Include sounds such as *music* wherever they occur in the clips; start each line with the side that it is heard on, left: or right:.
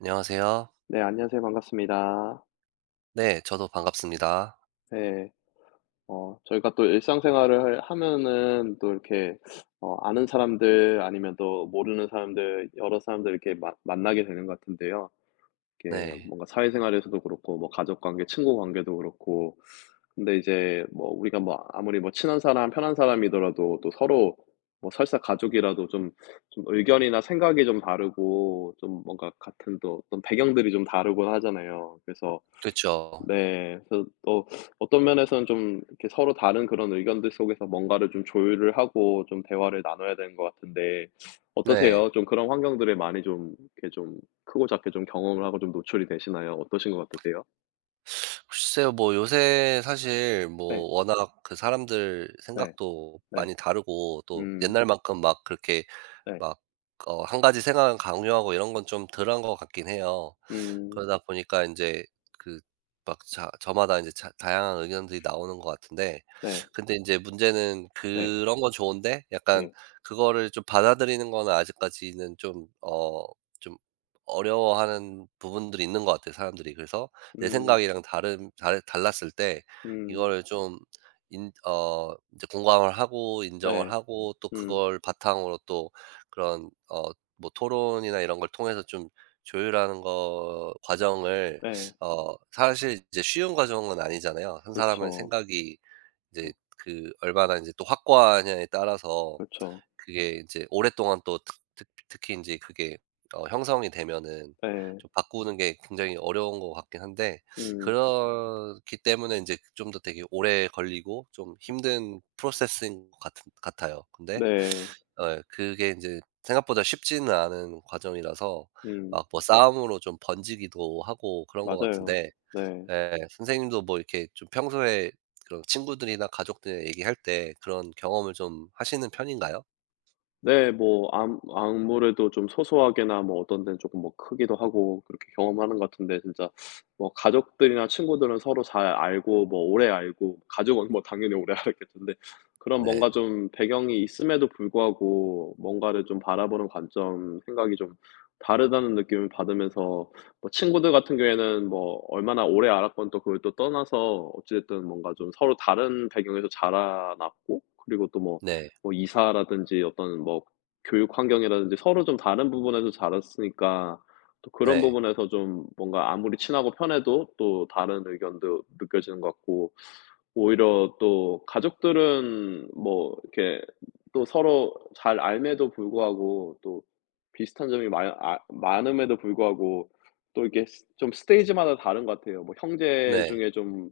right: 안녕하세요.
left: 네, 안녕하세요. 반갑습니다.
right: 네, 저도 반갑습니다.
left: 네. 저희가 또 일상생활을 하면은 또 이렇게 아는 사람들 아니면 또 모르는 사람들 여러 사람들 이렇게 마 만나게 되는 것 같은데요. 이렇게
right: 네.
left: 뭔가 사회생활에서도 그렇고 뭐 가족 관계, 친구 관계도 그렇고 근데 이제 뭐 우리가 뭐 아무리 뭐 친한 사람, 편한 사람이더라도 또 서로 뭐 설사 가족이라도 좀 의견이나 생각이 좀 다르고 좀 뭔가 같은 또 어떤 배경들이 좀 다르곤 하잖아요. 그래서
right: 그죠.
left: 네. 그래서 또 어떤 면에서는 좀 이렇게 서로 다른 그런 의견들 속에서 뭔가를 좀 조율을 하고 좀 대화를 나눠야 되는 것 같은데
right: 네.
left: 어떠세요? 좀 그런 환경들에 많이 좀 이렇게 좀 크고 작게 좀 경험을 하고 좀 노출이 되시나요? 어떠신 것 같으세요?
right: 글쎄요, 뭐 요새 사실
left: 네.
right: 뭐 워낙 그 사람들
left: 네.
right: 생각도
left: 네.
right: 많이 다르고 또
left: 음.
right: 옛날만큼 막 그렇게
left: 네.
right: 막 한 가지 생각을 강요하고 이런 건 좀 덜한 것 같긴 해요.
left: 음.
right: 그러다 보니까 이제 그 막 자 저마다 이제 자 다양한 의견들이 나오는 것 같은데,
left: 네.
right: 근데 이제 문제는
left: 네.
right: 그런 건 좋은데 약간
left: 예.
right: 그거를 좀 받아들이는 거는 아직까지는 좀 어려워하는 부분들이 있는 것 같아요, 사람들이. 그래서 내
left: 음.
right: 생각이랑 다른 달 달랐을 때
left: 음.
right: 이거를 좀 인어제 공감을 하고 인정을
left: 네.
right: 하고 또
left: 음.
right: 그걸 바탕으로 또 그런 어 뭐 토론이나 이런 걸 통해서 좀 조율하는 거 과정을
left: 네.
right: 어 사실 이제 쉬운 과정은 아니잖아요. 한 사람의
left: 그렇죠.
right: 생각이
left: 어.
right: 이제 그 얼마나 이제 또 확고하냐에 따라서
left: 그렇죠.
right: 그게 이제 오랫동안 또 특 특 특히 이제 그게 어 형성이 되면은
left: 네.
right: 좀 바꾸는 게 굉장히 어려운 것 같긴 한데,
left: 음.
right: 그렇기 때문에 이제 좀 더 되게 오래 걸리고 좀 힘든 프로세스인 것 같 같아요. 근데
left: 네.
right: 어 그게 이제 생각보다 쉽지는 않은 과정이라서
left: 음.
right: 막 뭐 네, 싸움으로 좀 번지기도 하고 그런 것
left: 맞아요.
right: 같은데,
left: 네.
right: 예 선생님도 뭐 이렇게 좀 평소에 그런 친구들이나 가족들 얘기할 때 그런 경험을 좀 하시는 편인가요?
left: 네. 뭐 암 아무래도 좀 소소하게나 뭐 어떤 데는 조금 뭐 크기도 하고 그렇게 경험하는 것 같은데 진짜 뭐 가족들이나 친구들은 서로 잘 알고 뭐 오래 알고 가족은 뭐 당연히 오래 *laughs* 알았겠는데 그런 뭔가
right: 네.
left: 좀 배경이 있음에도 불구하고 뭔가를 좀 바라보는 관점, 생각이 좀 다르다는 느낌을 받으면서 뭐 친구들 같은 경우에는 뭐 얼마나 오래 알았건 또 그걸 또 떠나서 어찌 됐든 뭔가 좀 서로 다른 배경에서 자라났고 그리고 또뭐
right: 네.
left: 뭐 이사라든지 어떤 뭐 교육 환경이라든지 서로 좀 다른 부분에서 자랐으니까 또 그런
right: 네.
left: 부분에서 좀 뭔가 아무리 친하고 편해도 또 다른 의견도 느껴지는 것 같고 오히려 또 가족들은 뭐 이렇게 또 서로 잘 알매도 불구하고 또 비슷한 점이 많 아 많음에도 불구하고 또 이렇게 스 좀 스테이지마다 다른 것 같아요. 뭐 형제
right: 네. 네.
left: 중에 좀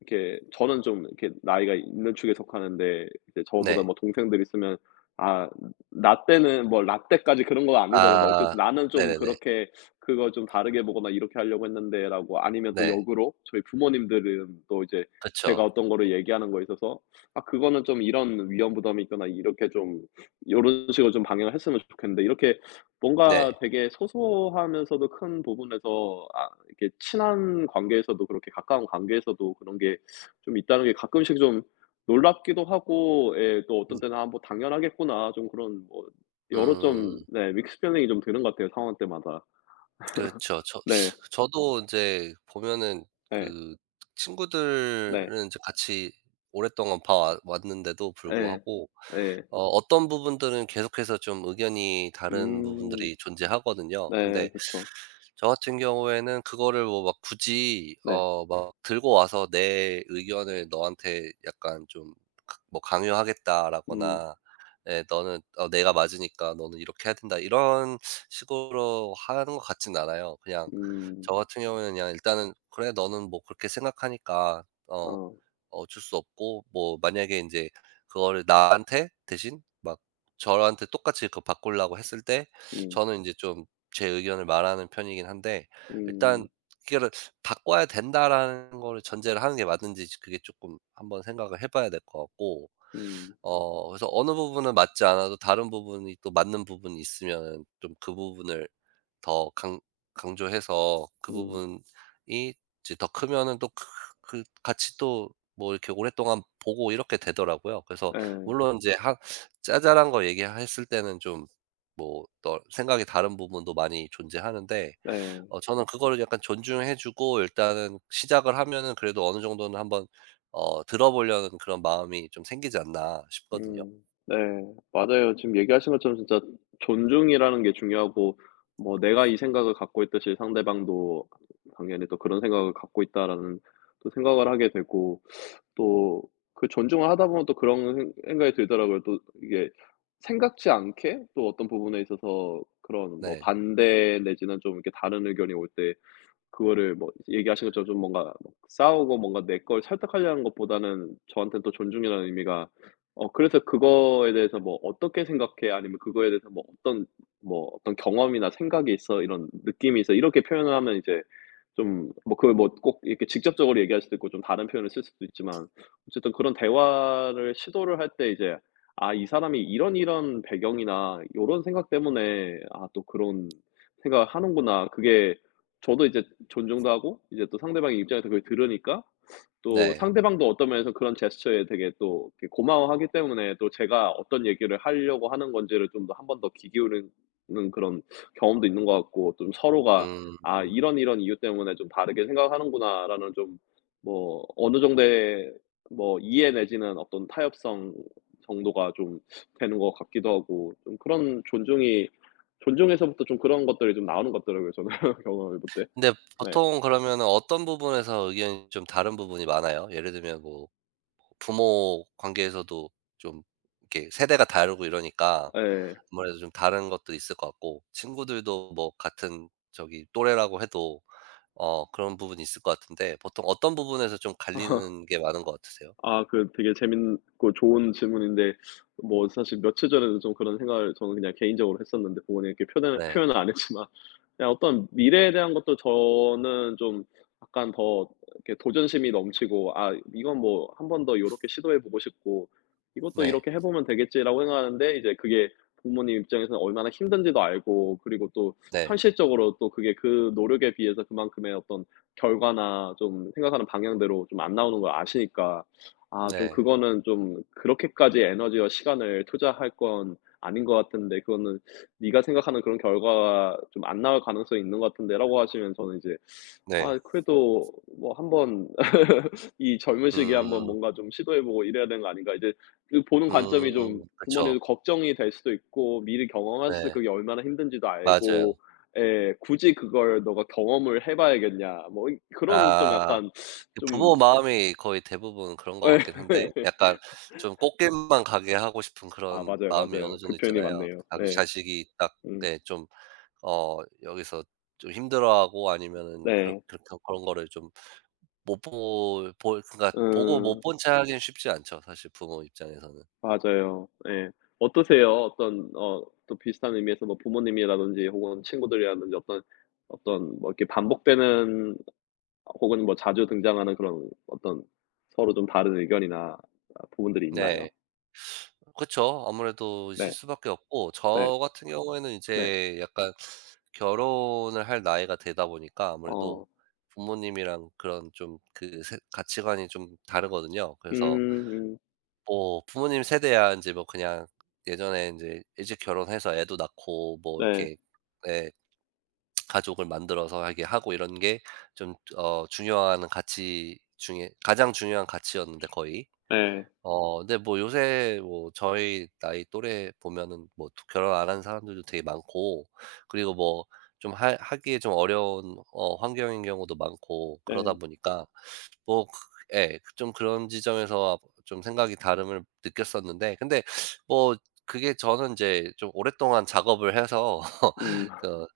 left: 이렇게 저는 좀 이렇게 나이가 있는 축에 속하는데 이제 저보다
right: 네.
left: 뭐 동생들 있으면 아, 나 때는 뭐 라떼까지 그런 건
right: 그
left: 아니더라도
right: 아.
left: 어쨌든 "나는 좀
right: 네네네.
left: 그렇게 그걸 좀 다르게 보거나 이렇게 하려고 했는데."라고, 아니면 또
right: 네.
left: 역으로 저희 부모님들은 또 이제 제가
right: 그쵸.
left: 어떤 거를 얘기하는 거에 있어서 "아 그거는 좀 이런 위험 부담이 있거나 이렇게 좀 요런 식으로 좀 방향을 했으면 좋겠는데." 이렇게 뭔가
right: 네.
left: 되게 소소하면서도 큰 부분에서 아 이렇게 친한 관계에서도 그렇게 가까운 관계에서도 그런 게 좀 있다는 게 가끔씩 좀 놀랍기도 하고 예, 또
right: 음.
left: 어떤 때는 '아 뭐 당연하겠구나.' 좀 그런 뭐 여러 좀
right: 음.
left: 네 믹스 필링이 좀 드는 것 같아요 상황 때마다.
right: 그죠저
left: 네.
right: 저도 인제 보면은
left: 네.
right: 그
left: 네.
right: 친구들은 이제 같이 오랫동안 봐 와 왔는데도
left: 예.
right: 불구하고
left: 예.
right: 어 어떤 부분들은 계속해서 좀 의견이 다른
left: 음.
right: 부분들이 존재하거든요.
left: 네,
right: 근데
left: 그쵸.
right: 저 같은 경우에는 그거를 뭐 막 굳이
left: 네.
right: 어 막 들고 와서 내 의견을 너한테 약간 좀 그 뭐
left: 음.
right: 강요하겠다라거나, 예 "너는 어 내가 맞으니까 너는 이렇게 해야 된다." 이런 식으로 하는 것 같진 않아요. 그냥
left: 음.
right: 저 같은 경우에는 그냥 일단은 "그래, 너는 뭐 그렇게 생각하니까 어
left: 어.
right: 어쩔 수 없고, 뭐 만약에 이제 그거를 나한테 대신 막 저한테 똑같이 그 바꾸려고 했을 때
left: 음.
right: 저는 이제 좀 제 의견을 말하는 편이긴 한데,
left: 음.
right: 일단 그거를 '바꿔야 된다.'라는 거를 전제를 하는 게 맞는지 그게 조금 한번 생각을 해 봐야 될 것 같고,
left: 음.
right: 어 그래서 어느 부분은 맞지 않아도 다른 부분이 또 맞는 부분이 있으면 좀 그 부분을 더 강 강조해서 그
left: 음.
right: 부분이 이제 더 크면은 또 그 그 같이 또 뭐 이렇게 오랫동안 보고 이렇게 되더라고요. 그래서
left: 네.
right: 물론 이제 한 짜잘한 거 얘기했을 때는 좀뭐또 생각이 다른 부분도 많이 존재하는데,
left: 네.
right: 어 저는 그거를 약간 존중해 주고 일단은 시작을 하면은 그래도 어느 정도는 한번 어 들어 보려는 그런 마음이 좀 생기지 않나 싶거든요.
left: 음. 네. 맞아요. 지금 얘기하신 것처럼 진짜 존중이라는 게 중요하고 뭐 내가 이 생각을 갖고 있듯이 상대방도 당연히 또 그런 생각을 갖고 있다라는 또 생각을 하게 되고 또 그 존중을 하다 보면 또 그런 생 생각이 들더라고요. 또 이게 생각지 않게 또 어떤 부분에 있어서 그런 뭐
right: 네.
left: 반대 내지는 좀 이렇게 다른 의견이 올때 그거를 뭐 얘기하신 것처럼 좀 뭔가 뭐 싸우고 뭔가 내 걸 설득하려는 것보다는 저한테는 또 존중이라는 의미가 어, 그래서 그거에 대해서 뭐 "어떻게 생각해?" 아니면 "그거에 대해서 뭐 어떤 뭐 어떤 경험이나 생각이 있어?" 이런 "느낌이 있어?" 이렇게 표현을 하면 이제 좀 뭐 그걸 뭐 꼭 이렇게 직접적으로 얘기할 수도 있고 좀 다른 표현을 쓸 수도 있지만 어쨌든 그런 대화를 시도를 할 때 이제 '아 이 사람이 이런 이런 배경이나 요런 생각 때문에 아 또 그런 생각을 하는구나.' 그게 저도 이제 존중도 하고 이제 또 상대방의 입장에서 그걸 들으니까 또
right: 네.
left: 상대방도 어떤 면에서 그런 제스처에 되게 또 이렇게 고마워하기 때문에 또 제가 어떤 얘기를 하려고 하는 건지를 좀 더 한 번 더 귀 기울이는 그런 경험도 있는 것 같고 좀 서로가 '아
right: 음.
left: 이런, 이런 이유 때문에 좀 다르게 생각하는구나.'라는 좀 뭐 어느 정도의 뭐 이해 내지는 어떤 타협성 정도가 좀 되는 것 같기도 하고 좀 그런 존중이 존중에서부터 좀 그런 것들이 좀 나오는 것더라고요 저는 *laughs* 경험해 볼 때.
right: 근데
left: 네.
right: 보통 그러면은 어떤 부분에서 의견이 좀 다른 부분이 많아요? 예를 들면 뭐 부모 관계에서도 좀 이렇게 세대가 다르고 이러니까
left: 예.
right: 아무래도 좀 다른 것도 있을 것 같고, 친구들도 뭐 같은 저기 또래라고 해도 어 그런 부분이 있을 것 같은데, 보통 어떤 부분에서 좀
left: *laughs*
right: 갈리는 게 많은 것 같으세요?
left: 아 그 되게 재밌고 좋은 질문인데 뭐 사실 며칠 전에도 좀 그런 생각을 저는 그냥 개인적으로 했었는데 부모님 이렇게 표
right: 네.
left: 현을 안 했지만 그냥 어떤 미래에 대한 것도 저는 좀 약간 더 이렇게 도전심이 넘치고 '아 이건 뭐 한 번 더 이렇게 시도해 보고 싶고 이것도
right: 네.
left: 이렇게 해 보면 되겠지.'라고 생각하는데 이제 그게 부모님 입장에서는 얼마나 힘든지도 알고 그리고 또
right: 네.
left: 현실적으로 또 그게 그 노력에 비해서 그만큼의 어떤 결과나 좀 생각하는 방향대로 좀 안 나오는 걸 아시니까 아 좀
right: 네.
left: 그거는 좀 그렇게까지 에너지와 시간을 투자할 건 아닌 것 같은데 그거는 "네가 생각하는 그런 결과가 좀 안 나올 가능성이 있는 것 같은데."라고 하시면 저는 이제
right: 네.
left: 아 그래도 뭐 '한번 *laughs* 이 젊은 시기에 한번
right: 음.
left: 뭔가 좀 시도해 보고 이래야 되는 거 아닌가.' 이제 그 보는 관점이 좀
right: 음. 그쵸.
left: 부모님도 걱정이 될 수도 있고 미리 경험하셨을
right: 네.
left: 그게 얼마나 힘든지도
right: 맞아요.
left: 알고 에 '굳이 그걸 너가 경험을 해 봐야겠냐.' 뭐 이 그런 좀
right: 아.
left: 약간
right: 그 부모
left: 좀
right: 마음이 거의 대부분 그런
left: *laughs*
right: 것
left: 예.
right: 같긴 한데, 약간 좀 꽃길만 가게 하고 싶은
left: 아
right: 그런
left: 맞아요,
right: 마음이
left: 맞아요.
right: 어느
left: 그
right: 정도
left: 표현이
right: 있잖아요.
left: 맞네요.
right: 자기
left: 네.
right: 자식이 딱
left: 음.
right: 네 좀 어 여기서 좀 힘들어하고 아니면은
left: 네.
right: 그렇게 그런 거를 좀 못 보 볼 그러니까 보고 못
left: 음.
right: 본 채 하긴 쉽지 않죠, 사실 부모 입장에서는.
left: 맞아요. 예. 어떠세요? 어떤 어 또 비슷한 의미에서 뭐 부모님이라든지 혹은 친구들이라든지 어떤 어떤 뭐 이렇게 반복되는 혹은 뭐 자주 등장하는 그런 어떤 서로 좀 다른 의견이나 아 부분들이 있나요?
right: 네. 그쵸. 아무래도 있을
left: 네.
right: 수밖에 없고,
left: 네.
right: 저 같은 경우에는 이
left: 네.
right: 제 약간 결혼을 할 나이가 되다 보니까 아무래도
left: 어.
right: 부모님이랑 그런 좀 그 가치관이 좀 다르거든요. 그래서
left: 음음.
right: 뭐 부모님 세대야 이제 뭐 그냥 예전에 이제 일찍 결혼해서 애도 낳고 뭐
left: 네.
right: 이렇게 예 가족을 만들어서 하게 하고 이런 게 좀 어 중요한 가치 중에 가장 중요한 가치였는데 거의
left: 예.
right: 어 근데 뭐 요새 뭐 저희 나이 또래 보면은 뭐 결혼 안 한 사람들도 되게 많고, 그리고 뭐 좀 하 하기에 좀 어려운 어 환경인 경우도 많고 그러다
left: 예.
right: 보니까 뭐 그 예 좀 그런 지점에서 좀 생각이 다름을 느꼈었는데, 근데 뭐 그게 저는 이제 좀 오랫동안 작업을 해서 *laughs*
left: 음.
right: 그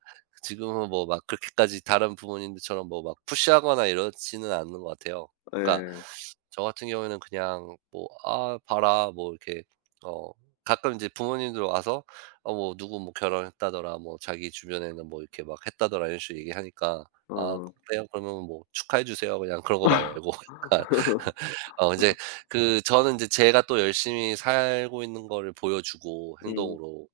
right: 지금은 뭐 막 그렇게까지 다른 부모님들처럼 뭐 막 푸시하거나 이러지는 않는 것 같아요. 그러니까
left: 예.
right: 저 같은 경우에는 그냥 뭐 "아 봐라." 뭐 이렇게 어 가끔 이제 부모님들 와서 어 뭐 "누구 뭐 결혼했다더라." 뭐 "자기 주변에는 뭐 이렇게 막 했다더라." 이런 식으로 얘기하니까 "아
left: 어.
right: 그래요? 그러면 뭐 축하해 주세요." 그냥 그런 거 말고 *laughs* 약간
left: *laughs*
right: 어 이제 그 저는 이제 제가 또 열심히 살고 있는 거를 보여주고
left: 음.
right: 행동으로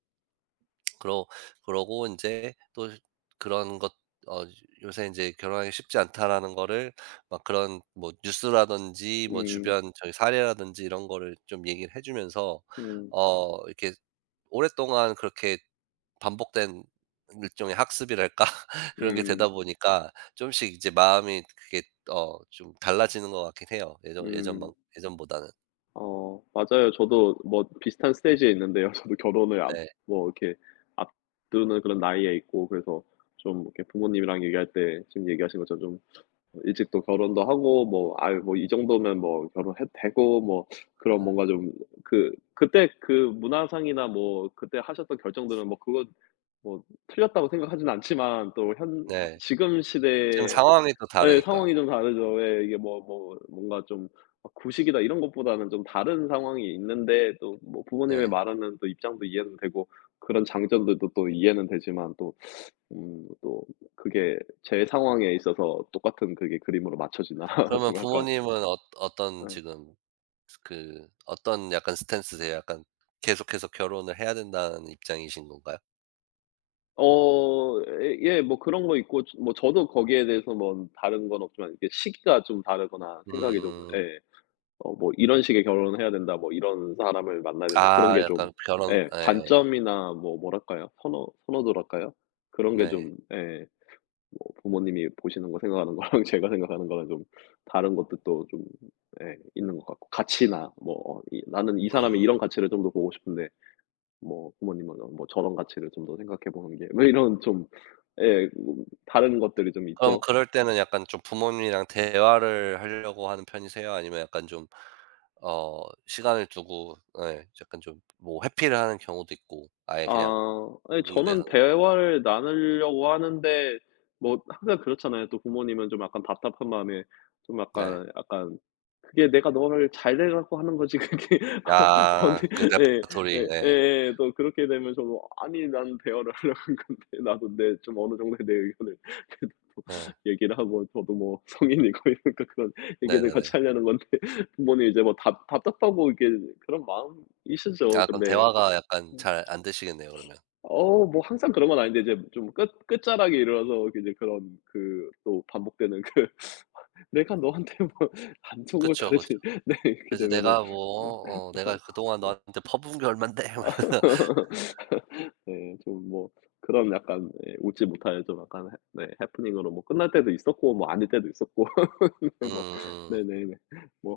right: 그러 그러고 이제 또 그런 것 어 요새 이제 '결혼하기 쉽지 않다.'라는 거를 막 그런 뭐 뉴스라든지 뭐
left: 음.
right: 주변 저희 사례라든지 이런 거를 좀 얘기를 해 주면서
left: 음.
right: 어 이렇게 오랫동안 그렇게 반복된 일종의 학습이랄까? *laughs* 그런 게
left: 음.
right: 되다 보니까 좀씩 이제 마음이 그게 어 좀 달라지는 것 같긴 해요.
left: 음.
right: 예전보다는.
left: 어 맞아요. 저도 뭐 비슷한 스테이지에 있는데요. *laughs* 저도 결혼을 앞
right: 네.
left: 뭐 이렇게 앞두는 그런 나이에 있고 그래서 좀 이렇게 부모님이랑 얘기할 때 지금 얘기하신 것처럼 좀 일찍 또 결혼도 하고 뭐 아 뭐 이 정도면 뭐 결혼해도 되고 뭐 그런
right: 네.
left: 뭔가 좀 그 그때 그 문화상이나 뭐 그때 하셨던 결정들은 뭐 그거 뭐 틀렸다고 생각하진 않지만 또 현 혀
right: 네.
left: 지금
right: 지금
left: 시대의
right: 상황이 또
left: 예
right: 다르니까.
left: 상황이 좀 다르죠. 예. 이게 뭐 뭐 뭔가 좀 막 구식이다 이런 것보다는 좀 다른 상황이 있는데 또 뭐 부모님의
right: 네.
left: 말하는 또 입장도 이해는 되고 그런 장점들도 또 이해는 되지만 또 또 그게 제 상황에 있어서 똑같은 그게 그림으로 맞춰지나 *laughs*
right: 그러면
left: 좀 약간
right: 부모님은 어 어떤
left: 예.
right: 지금 그 어떤 약간 스탠스세요? 약간 계속해서 결혼을 해야 된다는 입장이신 건가요?
left: 어 예 예 뭐 그런 거 있고 저 뭐 저도 거기에 대해서 뭐 다른 건 없지만 이게 시기가 좀 다르거나 생각이 좀
right: 음.
left: 예. 어 뭐 '이런 식의 결혼을 해야 된다.' 뭐 '이런 사람을 만나야 된다.' 그런
right: 아
left: 게 좀
right: 약간 결혼
left: 예
right: 네.
left: 관점이나 뭐 뭐랄까요? 선호도랄까요? 그런 게
right: 네.
left: 좀 예 뭐 부모님이 보시는 거 생각하는 거랑 *laughs* 제가 생각하는 거랑 좀 다른 것도 또 좀 예 있는 것 같고 가치나 뭐 어, 이 '나는 이 사
right: 음.
left: 람이 이런 가치를 좀 더 보고 싶은데 뭐 부모님은 어 뭐 저런 가치를 좀 더 생각해 보는 게' 뭐 이런 좀 예 다른 것들이 좀
right: 그럼
left: 있죠.
right: 그럴 때는 약간 좀 부모님이랑 대화를 하려고 하는 편이세요? 아니면 약간 좀 어 시간을 두고 네 약간 좀 뭐 회피를 하는 경우도 있고 아예 그냥
left: 아 아니
right: 부분에
left: 저는
right: 대해서는
left: 대화를 나누려고 하는데 뭐 항상 그렇잖아요. 또 부모님은 좀 약간 답답한 마음에 좀
right: 네.
left: 약간 약간 "그게 내가 너를 잘되라고 하는 거지 그게 *laughs* 어
right: 아
left: 너한테"
right: 그
left: 예.
right: 레퍼토리
left: 예
right: 네.
left: 예예. 또 그렇게 되면 저는 '아니 난 대화를 하려고 한 건데 *laughs* 나도 내 좀 어느 정도의 내 의견을 *laughs* 얘기를 하고 저도 뭐 성인이고 *laughs* 이러니까 그런
right: 네,
left: 얘기를 같이
right: 네네네.
left: 하려는 건데 부모님 이 제 뭐 답 답답하고 이게 그런 마음이시죠.
right: 아 그럼
left: 근데
right: 대화가 약간
left: 예.
right: 잘 안 되시겠네요 그러면.
left: 어 뭐 항상 그런 건 아닌데 이제 좀 끝 끝자락에 이르러서 이제 그런 그 또 반복되는 그 *laughs* "내가 너한테 뭐 *laughs* 안 좋은 걸
right: 그쵸, 그쵸.
left: 가르치" 네 이렇게
right: 그래서
left: 되면은
right: "내가
left: *laughs*
right: 뭐 어
left: 어
right: 내가 그동안
left: 어
right: 너한테 퍼부은 게 얼만데." *laughs* 막
left: 어
right: 이러면서.
left: 네 좀 뭐 그런 약간 예 웃지 못할 좀 약간 해 네 해프닝으로 뭐 끝날 때도 있었고 뭐 아닐 때도 있었고 *laughs* 네 뭐
right: 음
left: 네네네. 뭐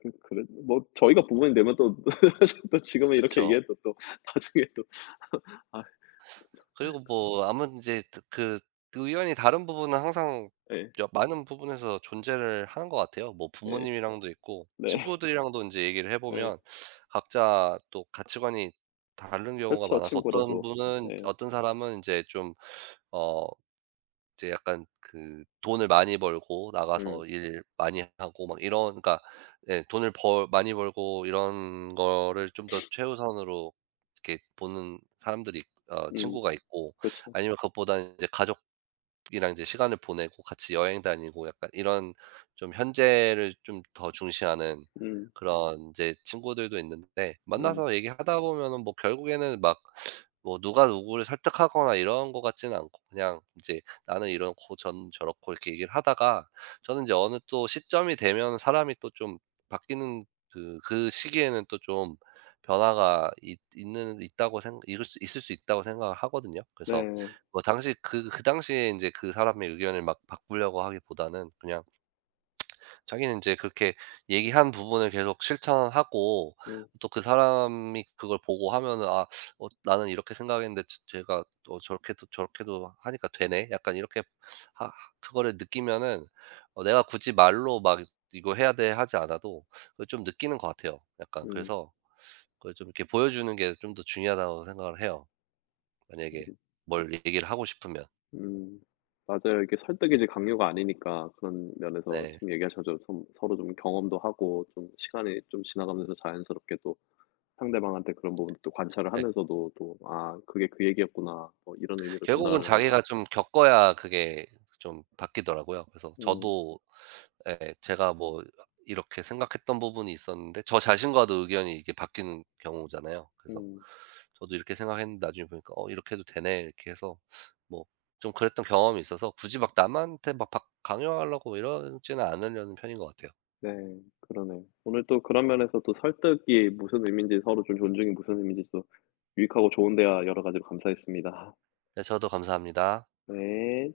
left: 그그뭐 저희가 부모님 되면 또 *laughs* 사실 또 지금은 이렇게
right: 그쵸.
left: 얘기해도 또 나중에 또 *laughs* 아
right: 그리고 뭐 아무튼 인제 드 그 의견이 다른 부분은 항상
left: 예.
right: 여 많은 부분에서 존재를 하는 것 같아요. 뭐
left: 예.
right: 부모님이랑도 있고
left: 네.
right: 친구들이랑도 인제 얘기를 해
left: 예.
right: 보면 각자 또 가치관이 다른 경우가
left: 그렇죠,
right: 많아서 어떤
left: 친구라도.
right: 분은
left: 예.
right: 어떤 사람은 인제 좀어 이제 약간 그 돈을 많이 벌고
left: 음.
right: 나가서 일 많이 하고 막 이런, 그러니까 예 돈을 벌 많이 벌고 이런 거를 좀 더 최우선으로 이렇게 보는 사람들이 어
left: 음.
right: 친구가 있고,
left: 그렇죠.
right: 아니면 그것보다는 이제 가족이랑 이제 시간을 보내고 같이 여행 다니고 약간 이런 좀 현재를 좀 더 중시하는
left: 음.
right: 그런 이제 친구들도 있는데,
left: 음.
right: 만나서 얘기하다 보면은 뭐 결국에는 막 뭐 누가 누구를 설득하거나 이런 것 같지는 않고, 그냥 이제 나는 이렇고 전 저렇고 이렇게 얘기를 하다가 저는 이제 어느 또 시점이 되면 사람이 또 좀 바뀌는 그 시기에는 또 좀 변화가 있는 있다고 생 있을 수 있다고 생각을 하거든요. 그래서
left: 네.
right: 뭐 당시 그 그 당시에 이제 그 사람의 의견을 막 바꾸려고 하기보다는 그냥 자기는 이제 그렇게 얘기한 부분을 계속 실천하고
left: 음.
right: 또 그 사람이 그걸 보고 하면은 '아 어 나는 이렇게 생각했는데 제가 또 저렇게도 저렇게도 하니까 되네.' 약간 이렇게 하 그거를 느끼면은 어 내가 굳이 말로 막 '이거 해야 돼.' 하지 않아도 그걸 좀 느끼는 것 같아요. 약간
left: 음.
right: 그래서 그걸 좀 이렇게 보여주는 게 좀 더 중요하다고 생각을 해요. 만약에 뭘 얘기를 하고 싶으면.
left: 음. 맞아요. 이게 설득이지 강요가 아니니까 그런 면에서
right: 네.
left: 지금 얘기하신 것처럼 좀 서로 좀 경험도 하고 좀 시간이 좀 지나가면서 자연스럽게 또 상대방한테 그런 부분도 또 관찰을
right: 예.
left: 하면서도 또 '아 그게 그 얘기였구나.' 뭐 이런 의미로 전달하
right: 결국은
left: 는구나
right: 자기가 좀 겪어야 그게 좀 바뀌더라고요. 그래서
left: 음.
right: 저도 예, 제가 뭐 이렇게 생각했던 부분이 있었는데 저 자신과도 의견이 이게 바뀌는 경우잖아요. 그래서
left: 음.
right: 저도 이렇게 생각했는데 나중에 보니까 '어 이렇게 해도 되네.' 이렇게 해서 뭐 좀 그랬던 경험이 있어서 굳이 막 남한테 막 박 강요하려고 이러지는 않으려는 편인 것 같아요.
left: 네, 그러네요. 오늘 또 그런 면에서 또 설득이 무슨 의미인지 서로 좀 존중이 무슨 의미인지 또 유익하고 좋은 대화 여러 가지로 감사했습니다.
right: 네 저도 감사합니다.
left: 네.